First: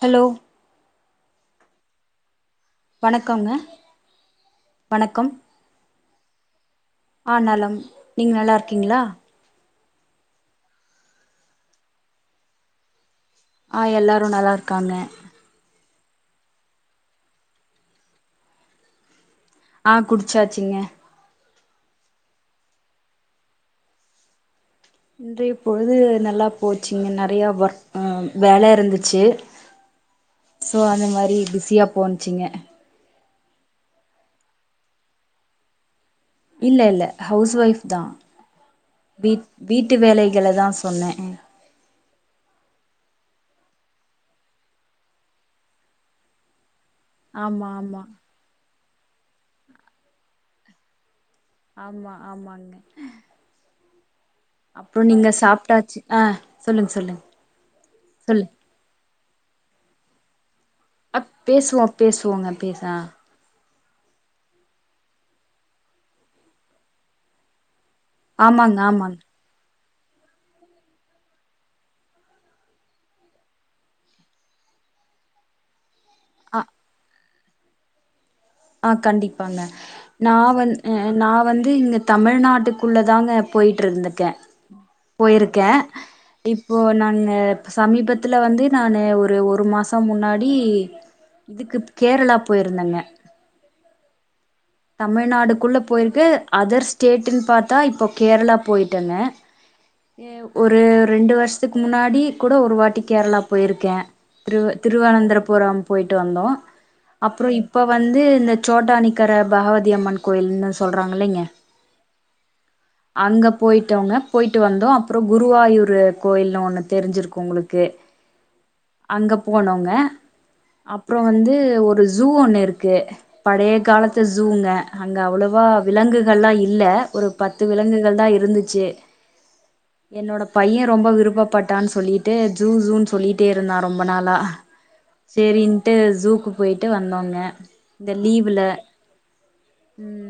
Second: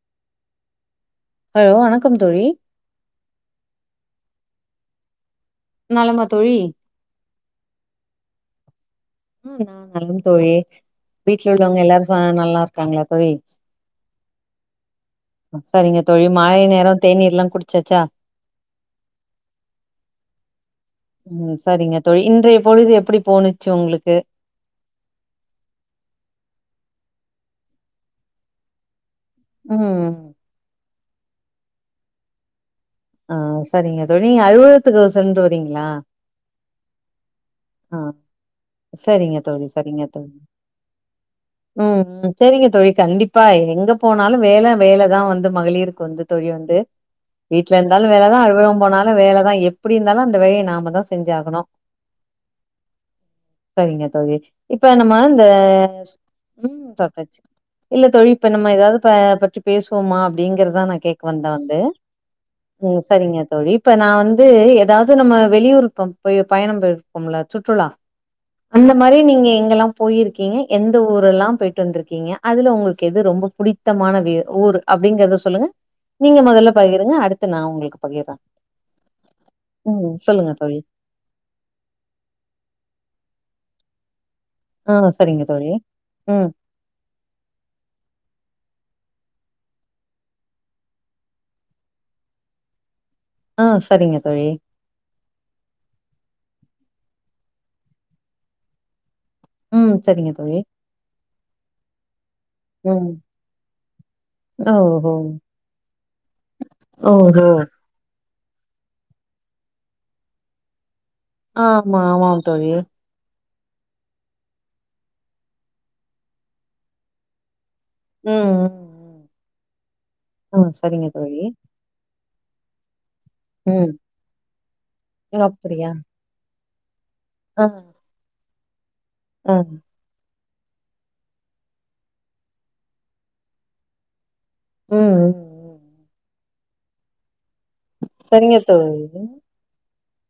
Hello hello வணக்கம் தோழி வணக்கம்ங்க வணக்கம் நலமா தோழி ஆ நலம் நீங்க நல்லா இருக்கீங்ளா ஆ நான் நலம் தோழி வீட்ல உள்ளவங்க எல்லாரும் ச நல்லா இர்க்காங்ளா தோழி ஆ எல்லாரு நல்லா இருக்காங்க சரிங்க தோழி மாலை நேரோ தேநீர் லா குடிச்சாச்சா ஆ குடிச்சாச்சிங்க ம் சரிங்க தோழி இன்றைய பொழுது எப்டி போணுச்சு உங்ளுக்கு இன்றைய பொழுது நல்லா போச்சுங்க நறைய வர்க் ம் வேல இருந்துச்சு ம் சோ அந்த மாரி பிஸியா போன்ச்சிங்க ஆ சரிங்க தோழி நீங்க அலுவத்துக்கு சென்று வரீங்களா இல்ல இல்ல ஹவுஸ் ஒய்ஃப் தா ஆ வீ சரிங்க தோழி வீட்டு சரிங்க தோழி வேலைகள தா சொன்ன ம் ம் சரிங்க தோழி கண்டிப்பா எங்க போனாலு வேல வேலதா வந்து மகளிருக்கு வந்து தோழி வந்து ஆமா வீட்ல ஆமா இருந்தாலு வேலதா அலுவலகம் போனாலு வேலதா எப்படி இருந்தாலு அந்த வேலய நம்மா தா செஞ்சாகணு ஆமா ஆமாங்க செரிங்க தோழி இப்ப அப்றோ நம்ம நீங்க இந்த சாப்ட்டாச்சு ஆ ம் சொல்லுங்க சொல்லுங்க சாப்ட்ச்சி இல்ல தோழி சொல்லு இப்ப நம்ம எதாவது இப்பப பற்றி பேசுவோமா அப்டிங்கிறதுதா நா [unintelligible] பேசுவோ பேசுவோங்க பேச ம் சரிங்க தோழி இப்ப நா வந்து எதாவது நம்ம வெளியூர் போய் பயணம் போயிருக்போம்ல சுற்றுலா ஆமாங்க அந்த மாரி ஆமாங்க நீங்க எங்கெல்லா போயிருக்கீங்க எந்த ஊரெல்லா போய்ட்டு வந்திருக்கீங்க அதுல உங்களுக்கு எது ரொம்ப புடித்தமான வியர் ஊர் அப்டிங்கறத சொல்லுங்க நீங்க ஆ மொதல்ல பகிருங்க அடுத்து நா உங்களுக்கு பகிர்றே ஆ கண்டிப்பாங்க நா வந் தோழி. நா வந்து இங்க தமிழ்நாட்டுக்குள்ள தாங்க போயிட்டுருந்துக்கே ஆ சரிங்க போயிருக்கே தோழி. ம். இப் இப்போ நானு சமீபத்துல வந்து நானு ஒரு ஒரு மாசோ முன்னாடி இதுக்கு கேரளா போயிருந்தங்க ஆ சரிங்க தோழி தமிழ்நாடுக்குள்ள போயிருக்கு அதர் ஸ்டேட்டுன்னு பாத்தா இப்போ கேரளா போயிட்டு வந்த ம் செரிங்க ஒரு ரெண்டு வருஷத்துக்கு முன்னாடி கூட ஒரு வாட்டி ம். கேரளா போயிருக்கே திரு திருவானந்தரபுரம் போயி்ட்டு வந்தோ ஓ ஹோ அப்புறோ இப்ப வந்து இந்த சோட்டானிக்கர பகவதிய அம்மன் கோயில்னு சொல்றாங்களங்க ஆ ஆமா ஆமாம் தோழி அங்க போய்ட்டோங்க போய்ட்டு வந்தோ அப்றோ குருவாயூர்ரு கோயில்னு ஒண்ணு தெரிஞ்சிருக்கு உங்களுக்கு ம் அங்க போனோங்க ம் ஆ சரிங்க அப்றோ தோழி வந்து ஒரு ஜூ ஒண்ணு இருக்கு பழைய ம் காலத்து ஜூங்க அங்க அவ்ளவா விலங்க அப்டியா விலங்குகள் எல்லா இல்ல ஒரு ஆ பத்து விலங்குகள் தா இருந்துச்சு ம் என்னோடய பைய ரொம்ப விருப்பப்பட்டான்னு சொல்லிட்டு ஜூ ஜூன்னு சொல்லிட்டே இருந்தா ரொம்ப நாளா ம் ம் சேரின்ட்டு ஜூக்கு போயிட்டு வந்தோங்க இந்த செரிங்க லீவுல தோழி ம்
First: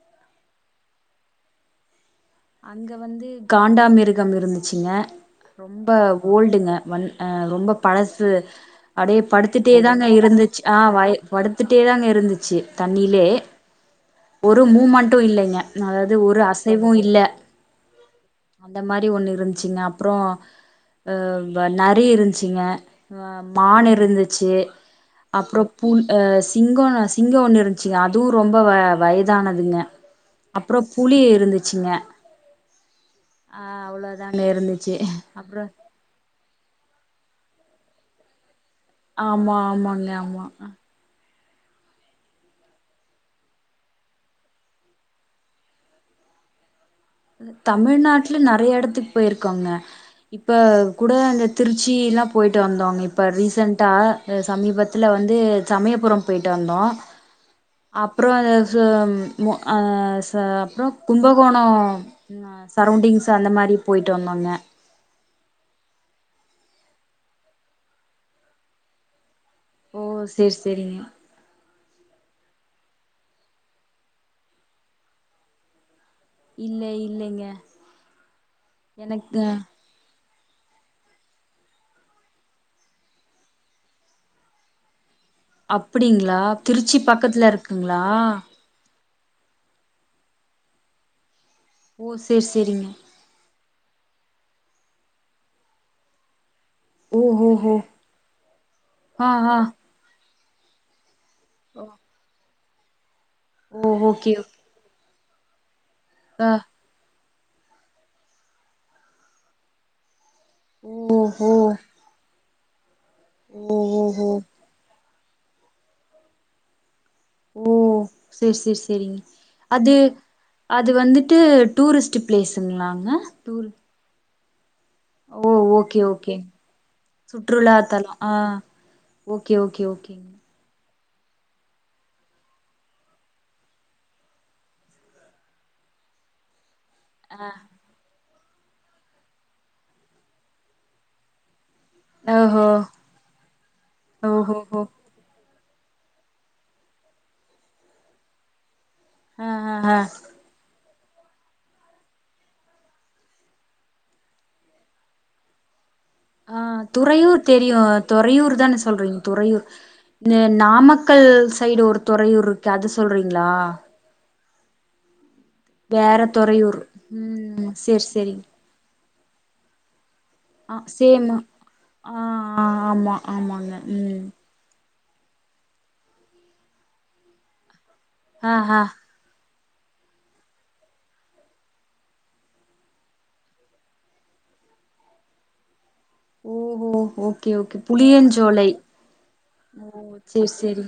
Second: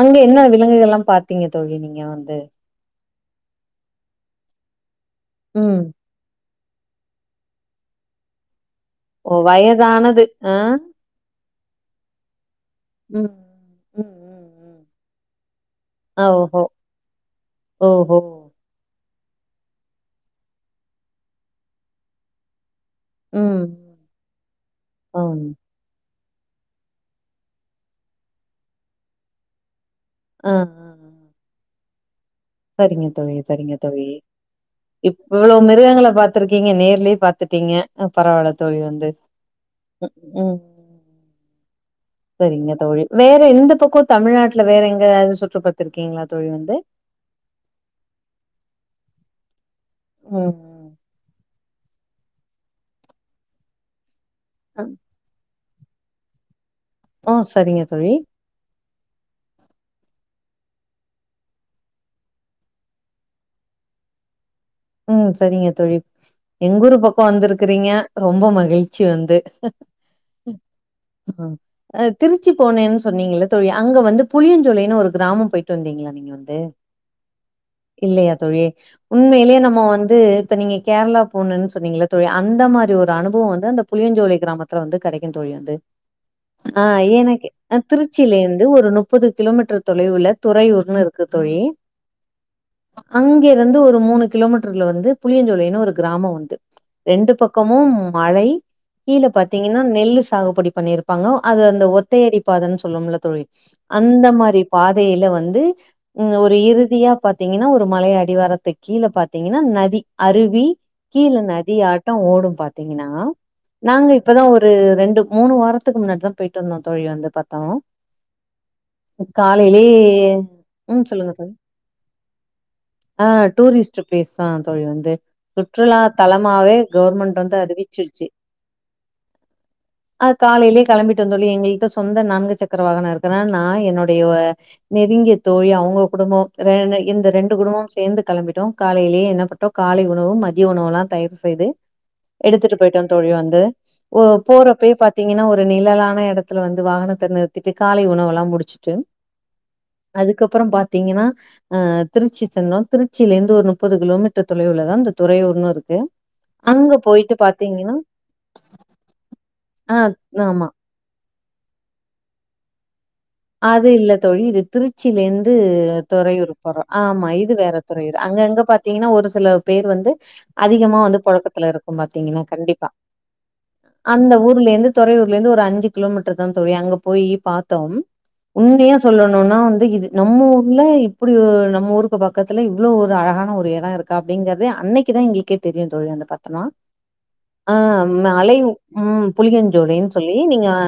அங்க என்ன விலங்குகள் எல்லா பாத்தீங்க தோழி நீங்க வந்து அங்கே வந்து காண்டா மிருகம் இருந்துச்சுங்க ம் ரொம்ப ஓல்டுங்க வன் ஆ ரொம்ப பழசு அப்படியே ஓ படுத்துட்டே தாங்க வயதானது இருந்துச்சு ஆ வய படுத்துட்டே தாங்க இருந்துச்சு ம் தண்ணிலே ம் ம் ஒரு ம் மூமெண்ட்டு இல்லிங்க அதாவது ஆ ஒரு ஓஹோ அசைவு இல்ல ஓஹோ அந்த மாரி ஒண்ணு இருந்துச்சிங்க அப்றோ ஆ நரி இருந்துச்சிங்க ம் மான் ம் இருந்துச்சு ஆ அப்றோ பு அ சிங்கோ சிங்கோ ஒன்னு இருந்துச்சுங்க அதுவு ரொம்ப வ வயதானதுங்க ஆ அப்றோ ஆ. புலி இருந்துச்சுங்க சரிங்க தோழி ஆ சரிங்க தோழி அவ்ளோதாங்க இருந்துச்சு இப்ப இவ்ளோ அப்றோ மிருகங்கள பாத்து பாத்ருக்கீங்க நேர்லியே பாத்துட்டீங்க பரவால்ல தோழி வந்து ஆமா ஆமாங்க ம் ஆமா ம். சரிங்க தோழி வேற எந்த பக்கோ தமிழ்நாட்டுல வேற எங்காவது சுற்று பாத்துருக்கீங்ளா தோழி வந்து தமிழ்நாட்ல நெறைய எடத்துக்கு பொயிருக்கோங்க ம் இப்ப இப்ப கூட இந்த திருச்சிலா பொயிட்டு வந்தோங்க இப்போ ரீசெண்ட்டா ம். சமீபத்ல்ல வந்து சமயபுரோ பொய்ட்டு வந்தோ ஓ சரிங்க தோழி அப்றோ அ அ மு அ ச அப்றோ கும்பகோணோ சரௌண்டிங்ஸ் அந்த மாரி பொயிட்டு வந்தோங்க ம் சரிங்க தோழிலஸ எங்க ஊர் பக்கோ வந்திருக்குறீங்க ரொம்ப மகிழ்ச்சி வந்து ஓ சேர் சேரி ம் அ திருச்சி போனேன்னு சொன்னீங்கல்ல தோழி அங்க வந்து புளியஞ்சோலைன்னனு ஒரு கிராமம் பொயிட்டு வந்தீங்ளா நீங்க வ ந்து இல்ல இல்லைங்க இல்லையா தோழி எனக்கு உண்மையிலேயே நம் ம வந்து இப்ப நீங்க கேரளா போனணு சொன்னீகள்ள தோழி அந்த மாரி ஒரு அனுபவோ வந்து அந்த புளியஞ்சோலை கிராமத்ல வந்து கெடைக்கு தோழி வந்து அப்டிங்களா அ திருச்சி எனக்கு பக்கத்துல இருக்குங்களா திருச்சியிலேந்து ஒரு முப்பது கிலோமீட்டர் தொலைவுல துறையூர்ன்னு இருக்கு தோழி ஓ சேர் சேரிங்க அங்கேருந்து ஒரு மூணு கிலோமீட்ருல வந்து புளியஞ்சோலைன்னு ஒரு கிராமோ வந்து ஓ ரெண்டு ஹோ ஹோ பக்கமும் மலை கீழ ஆ ஆ பாத்தீங்கன்னா நெல்லு சாகுபடி பண்ணிரு ப்பாங்க அது அந்த ஒத்தையடி பாதைன்னு சொல்லுவோம்ல தோழி ஓ அந்த ஓகே மாரி பாதையில வந்து ம் ஆ ஒரு இறுதியா பாத்திங்கன்னா ஒரு மலை அடிவாரத்து கீழ பாத்திங்கன்னா நதி அருவி ஓ கீழ ஹோ நதி ஆட்டோ ஓடு பாத் த்திங்கன்னா ஓ ஓ நாங்க ஹோ இப்பதா ஒரு ரெண்டு மூணு வாரத்துக்கு முன்னாடி தா பொயிட்டு வந்தோ தோழி வந்து பாத்தோ ஓ சேரி சேரி சேரிங்க காலையிலே அது அது வந்துட்டு டூரிஸ்ட்டு ப்ளேஸுங்ளாங்க ஆ டூரிஸ்ட் பிளேஸ் தா தோழி வந்து ஓ சுற்றுலா ஓகே ஓகே தலமாவே கவுர்மெண்ட் வந்து சுற்றுலா தலம் அறிவிச்சிருச்சு ஆ ஓகே ஓகே ஓகே காலையிலயே கிளம்பிட்டோ எங்கள்ட்ட சொந்த நான்கு சக்கர வாகனோ இருக்கதுனால நா என்னுடைய நெருங்கிய தோழி அவுங்க குடும்போ ரெ இந்த ரெண்டு குடும்பு சேந்து கெளம்பிட்டோ காலையிலேயே என்ன பண்ட்டோ காலை உணவு மதிய உணவு எல்லா தயார் செய்து ஓஹோ எடுத்துட்டு பொய்ட்டோ தோழி வந்து ஒ ஓஹோ ஹோ போறப்பயே பாத்திங்கன்னா ஒரு நிழலான இடத்துல வந்து வாகனத்த நிறுத்திட்டு காலை உணவெல்லா முடிச்சுட்டு அ அ அ அதுக்கப்றோ பாத்திங்கன்னா அ திருச்சி சென்றோ திருச்சியில இருந்து ஒரு முப்பது கிலோமீட்டர் தொலைவுளதா இந்த துறையூர்னு இருக்கு அ அங்க போயிட்டு துறையூர் தெரியு பார்த்தீங்கன்னா, தொறையூர் தானே சொல்றீங்க துறையூர் ஆ இந்த ஆமா. நாமக்கல் நாமக்கள் சைடு ஒரு தொறையூர் இருக் க்கே அது சொல்றீங்ளா அது இல்ல தோழி இது திருச் சிலேருந்து வேற தொறையூர் துறையூர் போறோ ஆமா இது ம் வேற சேரி தொறையூர் சேரி அங்கங்க பாத் தீங்கனா ஒரு சில பேர் வந்து ஆ அதிகமா வந்து சேம் பொழக்கத்துல இருக்கும் ஆ பாத்தீங்கனா ஆ கண்டிப்பா ஆமா ஆமாங்க ம் அந்த ஊர்லேருந்து துறையூர்ல இருந்து ஒரு அஞ்சி கிலோமீட்டர் தான் தோழி அங்க போய் பாத்தோம் ஆ ஆ உண்மயா சொல்லணும்ன்னா வந்து இது நம்ம ஊர்ல இப்படி நம்ம ஊருக்கு பக்கத்தல இவ்ளோ ஒரு அழகான ஒரு எடம் இருக் அப்டிங்கறது அன்னைக்குதான் எங்கள்க்கே தெரியும் தோழி வந்து பாத்துனா ஓஹோ ஓகே ஆ ஓகே ம் அலை புளியஞ்சோலை உம் ஓ புளிகஞ்சோலைனு சொல்லி சேரி நீங்க சேரி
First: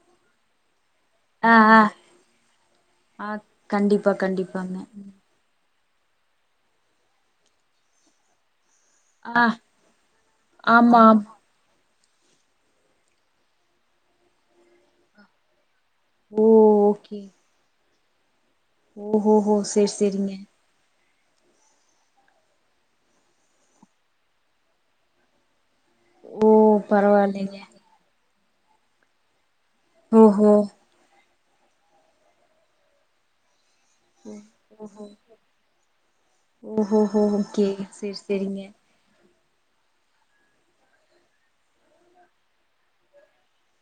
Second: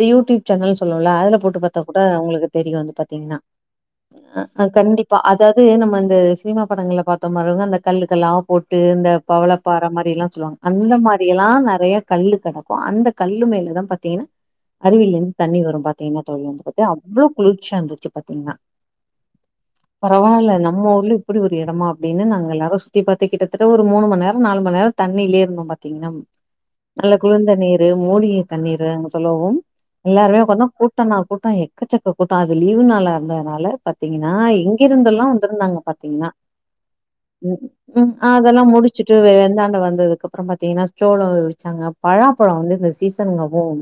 த யூடியூப் சேனல் சொல்வோம்ல அதுல ஆ போட்டு பாத் ஆ தா கூட உங்களுக்கு தெரியும் வந்து ஆ பாத்தீங்கன்னா கண்டிப்பா அ அ கண்டிப்பாங்க கண்டிப்பா அதாது நம்ம இந்த சினிமா படங்கள பாத்தோ மாரிதா இந்த கல்லுக்கெல்லா ட்டு இந்த ஆ பவளப்பாற மாரிலாம் சொல்வாங்க அந்த ஆமா மாரி எல்லாம் நெறைய கல்லு கெடக் அந்த கல்லு மேல தான் பாத்தீங்கன்னா அருவில இருந்து தண்ணி வரும் பாத்தீங்கன்னா தோழி ஓ குளிர்ச்சா இருந்துச்சு பாத்தீங்கன்னா ஓஹோ ஹோ செரி செரிங்க பரவால்ல நம்ம ஊர்ல இப்ப ஒரு எடமா அப்டின்னு நாங்க எல்லாரும் சுத்தி பாத்து கிட்டத்தட்ட ஒரு மூனுமன் நேரம் நாலும நேர தண்ணிலே இருந்தோ ப திங்னா ஓ நல்ல குளுந்த பரவாயில்லைங்க நீர் மூலிகை தண்ணீறு சொல்லவும் எல்லாருமே ஓஹோ உக்காந்து கூட்டம்தா கூட்டம் எக்கச்சக்க கூட்டம் அது லீவு நாளா இருந்தனால பாத்தீங்கன்னா எங்கருந்தோலாம் வந்ருந்தாங்க பாத்தீங்கன்னா ஓஹோ ஓகே சேரி சேரி அதெலாம் முடிச்சிட்டு வெந்தாண்டம் வந்ததுக்கப்றொ பாத்தீங்கனா சோளொ விச்சாங்க பலாப்பழம் வந்து இந்த சீசனுக்கவும்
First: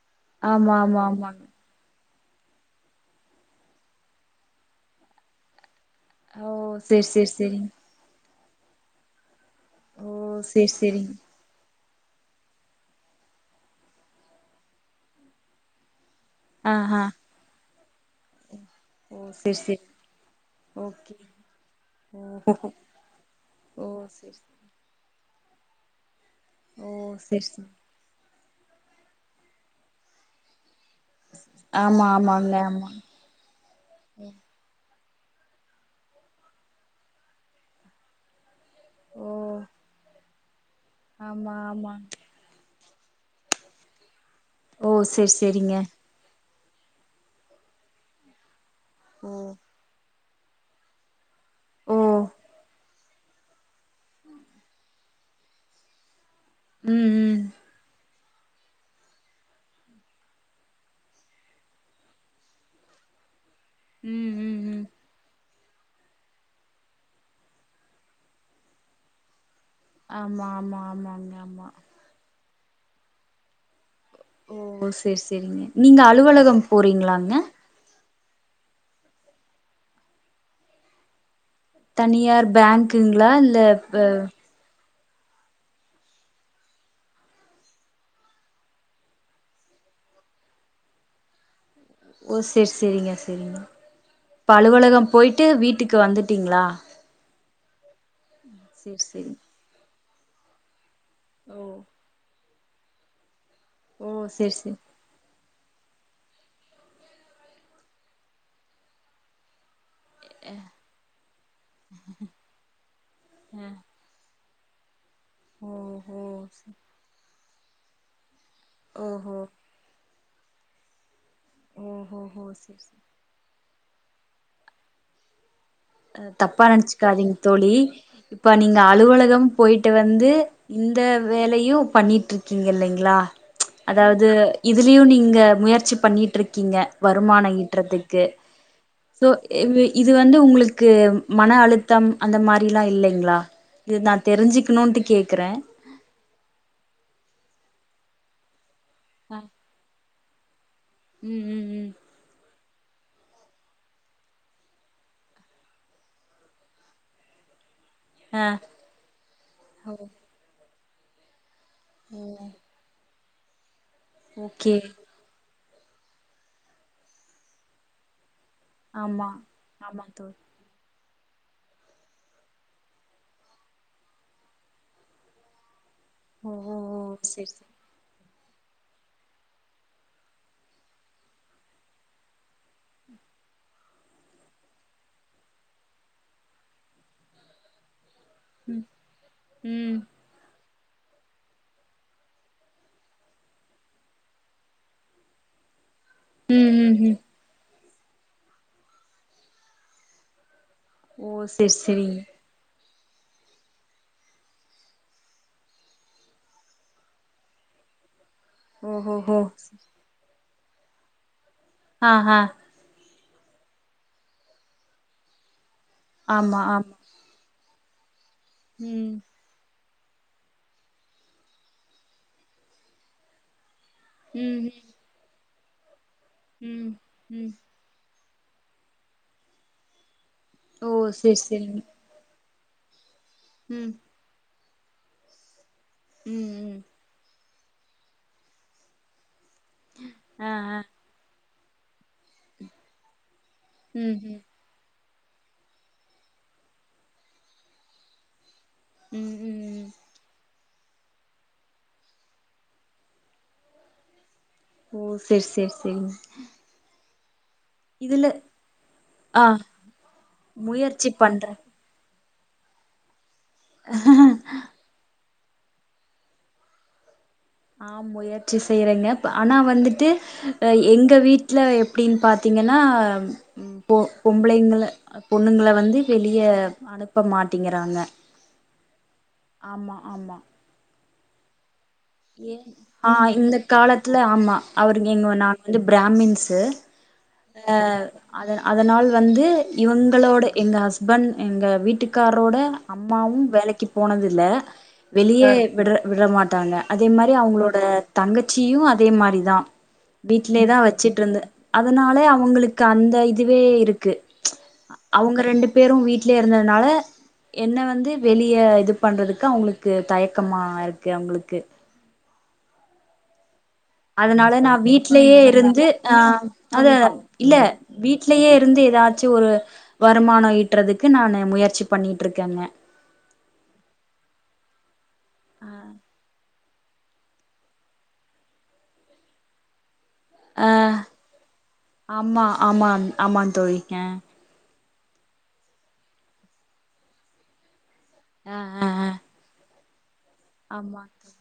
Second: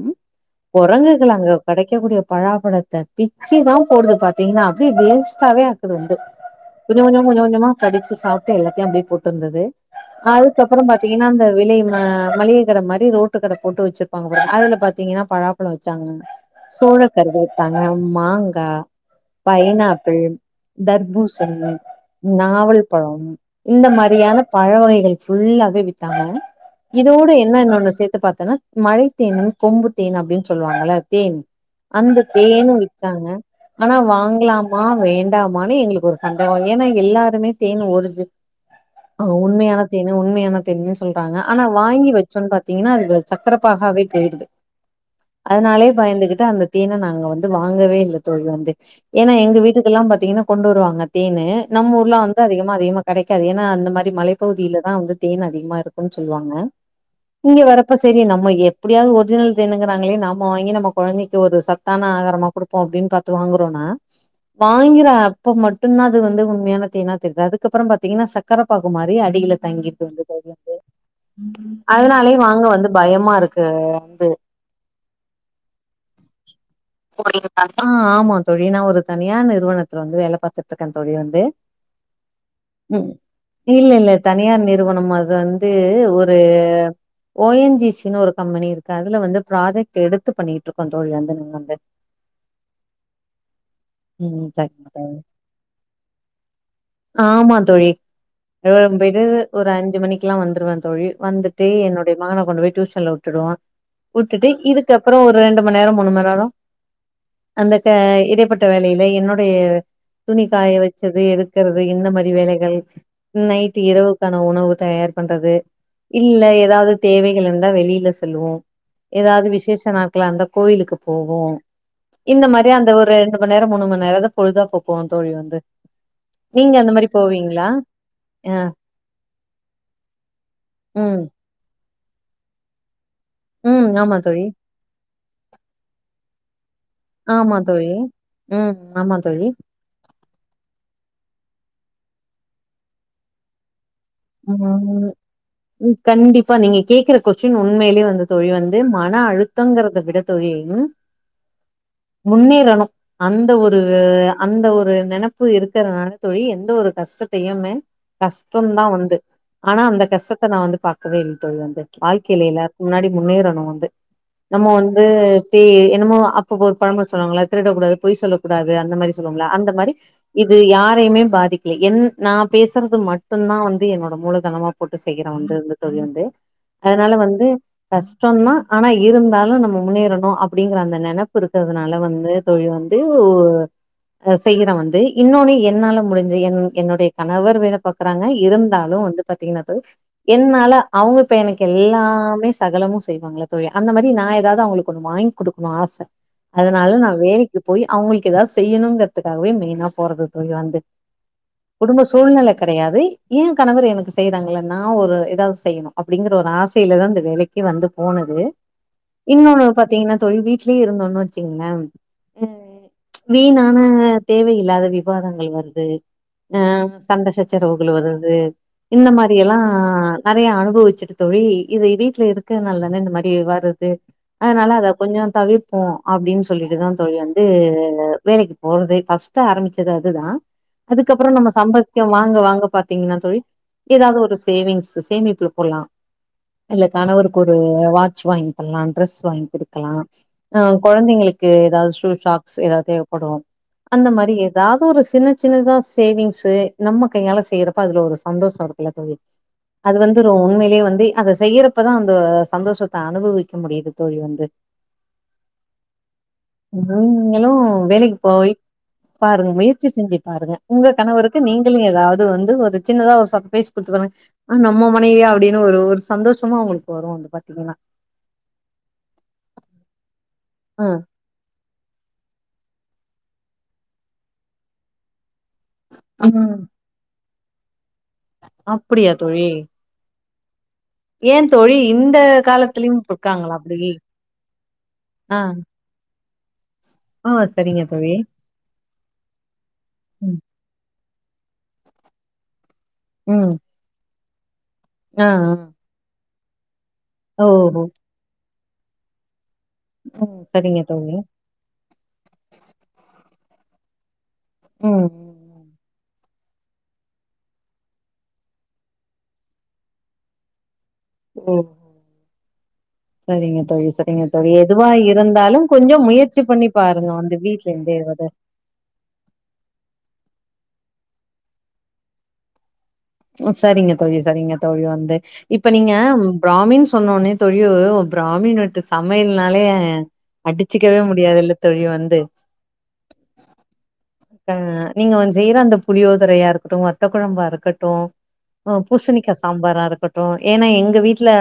ஆமா ஆமா கொரங்குகள் ஆமாங்க அங்க கெடைக்க குடிய பலாப்பழத்த பிச்சி தான் போடுது பாத்தீங்னா அப்டியே வேஸ்ட்டாவே ஆக்குதுண்டு ஓ கொஞ்சொ செரி கொஞ்சோ செரி செரிங்க கொஞ்சஞ்சமா கடிச்சி சாப்ட்டு எல்லாத்தையு அப்டியே போட்ருந்தது ஓ செரி அதுக்கப்புறொ செரிங்க பாத்தீங்கனா அந்த வெளைவு ஆ மளிக கட மாரி ரோட்டு கட போட்டு வச்சுருப்பாங்க போல அதுல பாத்தீங்கனா பலாப்பழொ விச்சாங்க ஆ சோழ ஆ கருஞ் வித்தாங்க மாங்கா ஓ செரி செரி பைனாப்பிள் ஓகே தர்பூசணி ஓஹோஹோ நாவல் பழம் இந்த ஓ செரி மாரியான பழ வகைகள் ஃபுல்லாவே வித்தாங்க ஓ இதுவோட செரி என்ன செரி இன்னொனு சேத்து பாத்தனா மழைத்தேனு கொம்பு தேன் அப்டின் சொல்வாங்கள தேன் ஆமா அந்த ஆமாங்க தேனு ஆமா விச்சாங்க அனா வாங்லாமா வேண்டாமானு எங்ளுக்கு ஒரு சந்தேகொ ஏனா எல்லாருமே தேனு ஒரு ஆ ஓ உண்மையான தேனு உண்மையான தேன்னுனு சொல்றாங்க ஆமா ஆனா ஆமா வாங்கி வச் சோன் பாத்தீங்னா அந்த சக்கரப்பாகாவே போய்டுது ஓ செரி செரிங்க அதனாலே பயந்துகுட்டு அந்த தேன நாங்க வந்து வாங்கவேல்ல தோழி வந்து ஓ ஏனா எங்க வீட்டு தெல்லாம் பாத்தீங்கன்னா கொண்டு வருவாங்க தேனு ஓ நம்ம ஊர்ல வந்து அதிகமா அதிகமா கடைக்காது ஏனா அந்த மாரி மலைப்பகுதியில தா வந்து தேன் அதிகமா இருக்குன் சொல்வாங்க ம் ம் இங்க வரப்ப சரி நம்ம எப்டியாது ஒரிஜினல் தேனுங்றாங்களே நாம வாங்கி நம்ம கொழந்தைக் த்து ஒரு சத்தான ஆகாரமா குடுப்போம் அப்டின் பாத்து வாங்குறோம்னா ம் ம் ம் வாங்கிற ப்போ மட்டும்தான் அது வந்து உண்மையான தேனா தெர்து அதுக்கப்புறம் பாத்தீங்கன்னா சக்கர பாகுமாரி அடியில தங்கி ஆமா ஆமா ஆமாங்க ஆமா அதனாலயே வாங்க வந்து பயமா இருக்கு வந்து ஓ செர் செரிங்க நீங்க அலுவலகம் போறீங்களாங்க ஆமா தோழி நான் ஒரு தனியார் நிறுவனத்துல வந்து வேல பாத்துட்டு இருக்கேன் தோழி வந்து தனியார் ம் பேங்க்குங்களா இல்ல ப இல்லல்ல தனியார் நிறுவனம் மார்தா ஒரு ஓ என் ஜி சினு ஒரு கம்பெனி இருக்கு அதுல வந்து ப்ராஜெக்ட் எடுத்து பண்ணிகிட்ருக்கோ தோழி வந்து ஓ சேரி சேரிங்க சேரிங்க ம் இப்ப சரிங்க அலுவலகம் தோழி போய்ட்டு வீட்டுக்கு வந்துட்டீங்ளா ஆமா தோழி செரி செரி இந்துது ஒரு அஞ்சு மணிக்குலா வந்துருவ தோழி ஓ வந்துட்டு என்னோட மகன கொண்டு போய் டியூஷன்ல உட்டுடுவ ஓ உட்டுட்டு செரி இதுக் செரி அதுக்கப்றோ ஒரு ரெண்டு மண்நேரோ மூணுமண்நேரோ அந்த க இடைப்பட்ட வேலைல என்னுடைய துணி காய வச்சது எடுக்கறது இந்த மாரி வேலைகள் நைட்டு இரவுக்கான உணவு தயார் பண்றது ஓஹோ இல்ல எதாது தேவைகளிருந்தா வெளில சொல்லுவோ ஓஹோ எதாது விசேஷ நா ட்களாந்த கோயிலுக்கு போவோ இந்த ஓஹோஹோ மாரி செரி அந்த செரி ஒரு ரெண்டு மண்நேரோ மூணு மண்நேரோ தா பொழுதா போக்குவோ தோழி வந்து அ தப்பா நீங்க அந்த மாரி நனச்சிக்காதீங்க போவீங்களா தோழி இப்ப ஆ நீங்க அலுவலகம் போய்ட்டு வந்து இந்த ம் வேலயு பண்ணிட்ருக்கீங்இல்லைங்ளா ம் ஆமா அதாவது தோழி இதுலியு நீங்க முயற்சி பண்ணிட்ருக்கீங்க வருமானோ ஆமா தோழி ஈட்றதுக்கு ம் ஆம் சோ இவி இது வந்து உங்ளுக்கு மன அழுத்தம் அந்த மாரில்லா இல்லைங்ளா இது நா தெரிஞ்சுக்கணுன்ட்டு கேக்குறே ம் கண்டிப்பா நீங்க கேக்குற கொஸ்டின் உண்மையிலே வந்து தோழி வந்து மன ஆ அழுத்தங்கறத விட தோழியையும் ம் ம் ம் முன்னேறணு அந்த ஒரு அந்த ஒரு நெனப்பு இருக்கிறதுனால தோழி எந்த ஒரு கஷ்டத்தயுமே ஆ கஷ்டந்தா வந்து ஆனா ஓ அந்த கஷ்டத்த நா வந்து பாக்கவே இல்ல தோழி வந்து வாழ்க்கைல எல்லா முன்னாடி முன்னேறணு வந்து நம்ம ஓகே வந்து தே என்னமோ அப்ப ஒரு பழமொழி சொல்லுவங்கல திருட கூடாது பொய் சொல்லக்கூடாது அந்த மாரி ஆமா சொல்லுவங்கல அந்த மாரி ஆமா தோழி இது யாரையுமே பாதிக்ல என் நா பேசுறது மட்டுந்தா வந் இது என்னோட மூலதனமா போட்டு செய்ற வந்துந்த தோழி வந்து ஓ ஓ அதனால ஓ வந்து செரி செரி கஷ்டோன்னா ஆனா இருந்தாலு நம்ம முன்னேறணு அப்டிங்கற அந்த நெனைப்பு இருக்கறதுனால வந்து தோழி வந்து அ செய்யற வந்து இன்னொன்னு என்னால முடிஞ்ச என் என்னுடைய கணவர் வேலை பாக்கறாங்க இரு இருந்தாலு வந்து பாத்தீங்கன்னா தோழி ம் என்னால அவுங்க இப்ப எனக்கு எல்லாமே சகலமு செய்வாங்கல்ல தோழி அந்த மாரி நா எதாது அவங்களுக்கு ஒண்ணு வாங்கி குடுக்ணு ஆச ம் ம் அதனால நா ம் வேலைக்கு போய் அவுங்களுக்கு எதாது செய்யணுங்கறதுக்காகவே மெயினா போறது தோழி வந்து ஓ செரி குடும்ப செரிங்க சூழ்நெல கெடையாது எ கணவர் எனக்கு செய்யறாங்கல்ல நா ஒரு எதாவது செய்ணு அப்டிங்கிற ஒரு ஆசையிலதா இந்த வேலைக்கு வந்து போனது ஓஹோஹோ இன்னொன்னு பாத்தீங்கன்னா தோழி வீட்லியே இருந்தோன்னு வச்சிங்ள அஹ வீணான தேவையில்லாத விவாதங்கள் வருது அ ஆமா ஆமா சண்ட சச்சரவுகள் வருது இந்த ம் மாரியெல்லா நறைய அனுபவிச்சுட்டு தோழி இது வீட்ல இருக்கறனால தான இந்த மாரி வருது ம் அதனால ம் அத கொஞ்சோ தவிர்ப்போ அப்டின்னு சொல்லிட்டுதா ம் தோழி வந்து ம் வேலைக்கு போறதே ஃபர்ஸ்ட்டு ஆரம்பிச்சது அதுதா ஓ அதுக்கப்புறோ செரி நம்ம சம்ப செரிங்க த்தியோ வாங்க வாங்க பாத்தீங்கன்னா தோழி ம் எதாவது ஒரு சேவிங்ஸ்சு சேமிப்புல போட்லா ம் ம் இல்ல கணவருக்கு ஒரு வாட்ச் வாங்கி தர்லா ட்ரெஸ் வாங்கி குடு க்லா ஆ அ ஆ கொழந்தைங்களுக்கு ஏதாவது ஷூ ஷாக்ஸ் ஏதாது தேவப்படு அந்த ம் மாரி ம் ஏதாது ஒரு சின்ன சின்னதா சேவிங்ஸு நம்ம கையால செய்யறப்ப அதுல ஒரு சந்தோஷோ இ இல்ல தோழி அது வந்துரு உண்மைலே வந்து அத செய்யறப் ப தா அந்த சந்தோஷத்த அனுபவிக்க முடியுது தோழி வந்து ஓ சேர் சேர் சேரிங் நீங்களு வேலைக்கு போய் ஆ பாருங்க முயற்சி செஞ்சு பாருங்க உங்க முயற்சி கணவருக்கு பண்றே நீங்களு ஏதாவது வந்து ஒரு இந்த சின்னதா ஒரு சப்பபைஸ் குடுத்து பாருங்க ஆ நம்ம மனைவியா அப்டின் ஒரு ஒரு சந்தோஷமு அவுங்ளுக்கு வரு வந்து பாத்தீங்கன்னா ஆ முயற்சி செய்றேங்க ப் ஆனா வந்துட்டு அ ஆ எங்க வீட் ட்ல எப்டின் பாத்தீங்கன்னா பொ பொம்ளைங்கள அ பொண்ணுங்கள வந்து வெளிய ம் அனுப்ப மாட்டீங்கறாங்க அப்டியா தோழி ஆமா ஆமா ஏன் தோழி இந்த காலத்துலயும் ஆ இருக்காங்களா இந்த அப்டி காலத்துல ஆமா அவருங் எங்க ஆ நான் வந்து பிராமின்ஸு ஆ சரிங்க தோழி அத அதனால் வந்து ம் இவுங்களோட எங்க ஹஸ்பண்ட் எங்க வீட்டுக்கார்ரோட அம்மாவு ம் வேலைக்கு போனதில்ல ஆ வெளியே ஆ விட்ர விட மாட்டாங்க அதே மாரி அவுங்களோட ஓஹோ தங்கச்சியு அதே மாரி தா ம் வீட்லே தா சரிங்க தோழி வச்சுட்ருந்து அதனாலே அவுங்களுக்கு அந்த இதுவே இருக்கு ம் அவுங்க ரெண்டு ம் பேரு வீட்லே இருந்ததுனால என்ன வந்து வெளிய இது பண்றதுக்கு அவுங்களுக்கு தயக்கமா இருக்கு ஓ அவுங்களுக்கு சரிங்க தோழி சரிங்க தோழி அதனால நா எதுவா வீட்லயே இருந்தாலு இருந்து கொஞ்சோ ஆ முயற்சிப் பண்ணி பாருங்க அந்த வீட்ல இந்தே வீட்லியே இருந்து ஏதாச்சு ஒரு வருமானோ ஈட்றதுக்கு நானு முயற்சி பண்ணிட்டு இருக்கேங்க ம் சரிங்க தோழி சரிங்க தோழி வந்து இப்ப நீங்க பிராமின் சொன்னவுன்னே தோழி பிராமின் வீட்டு சமயல்னாலே அடிச்சிக்கவே முடியாது இல்ல தோழி வந்து ஆ ஆமாம் ஆமாங் தோழி ஆ நீங்க வந்ச் செய்யற அந்த புளியோதரையா இருக்கட்டு வத்த குழம்பா இருக்கட்டு அ அ பூசிணிக்கா சாம்பாரா இருக்கட்டு ஏன்னா எங்க ஆமா வீட்ல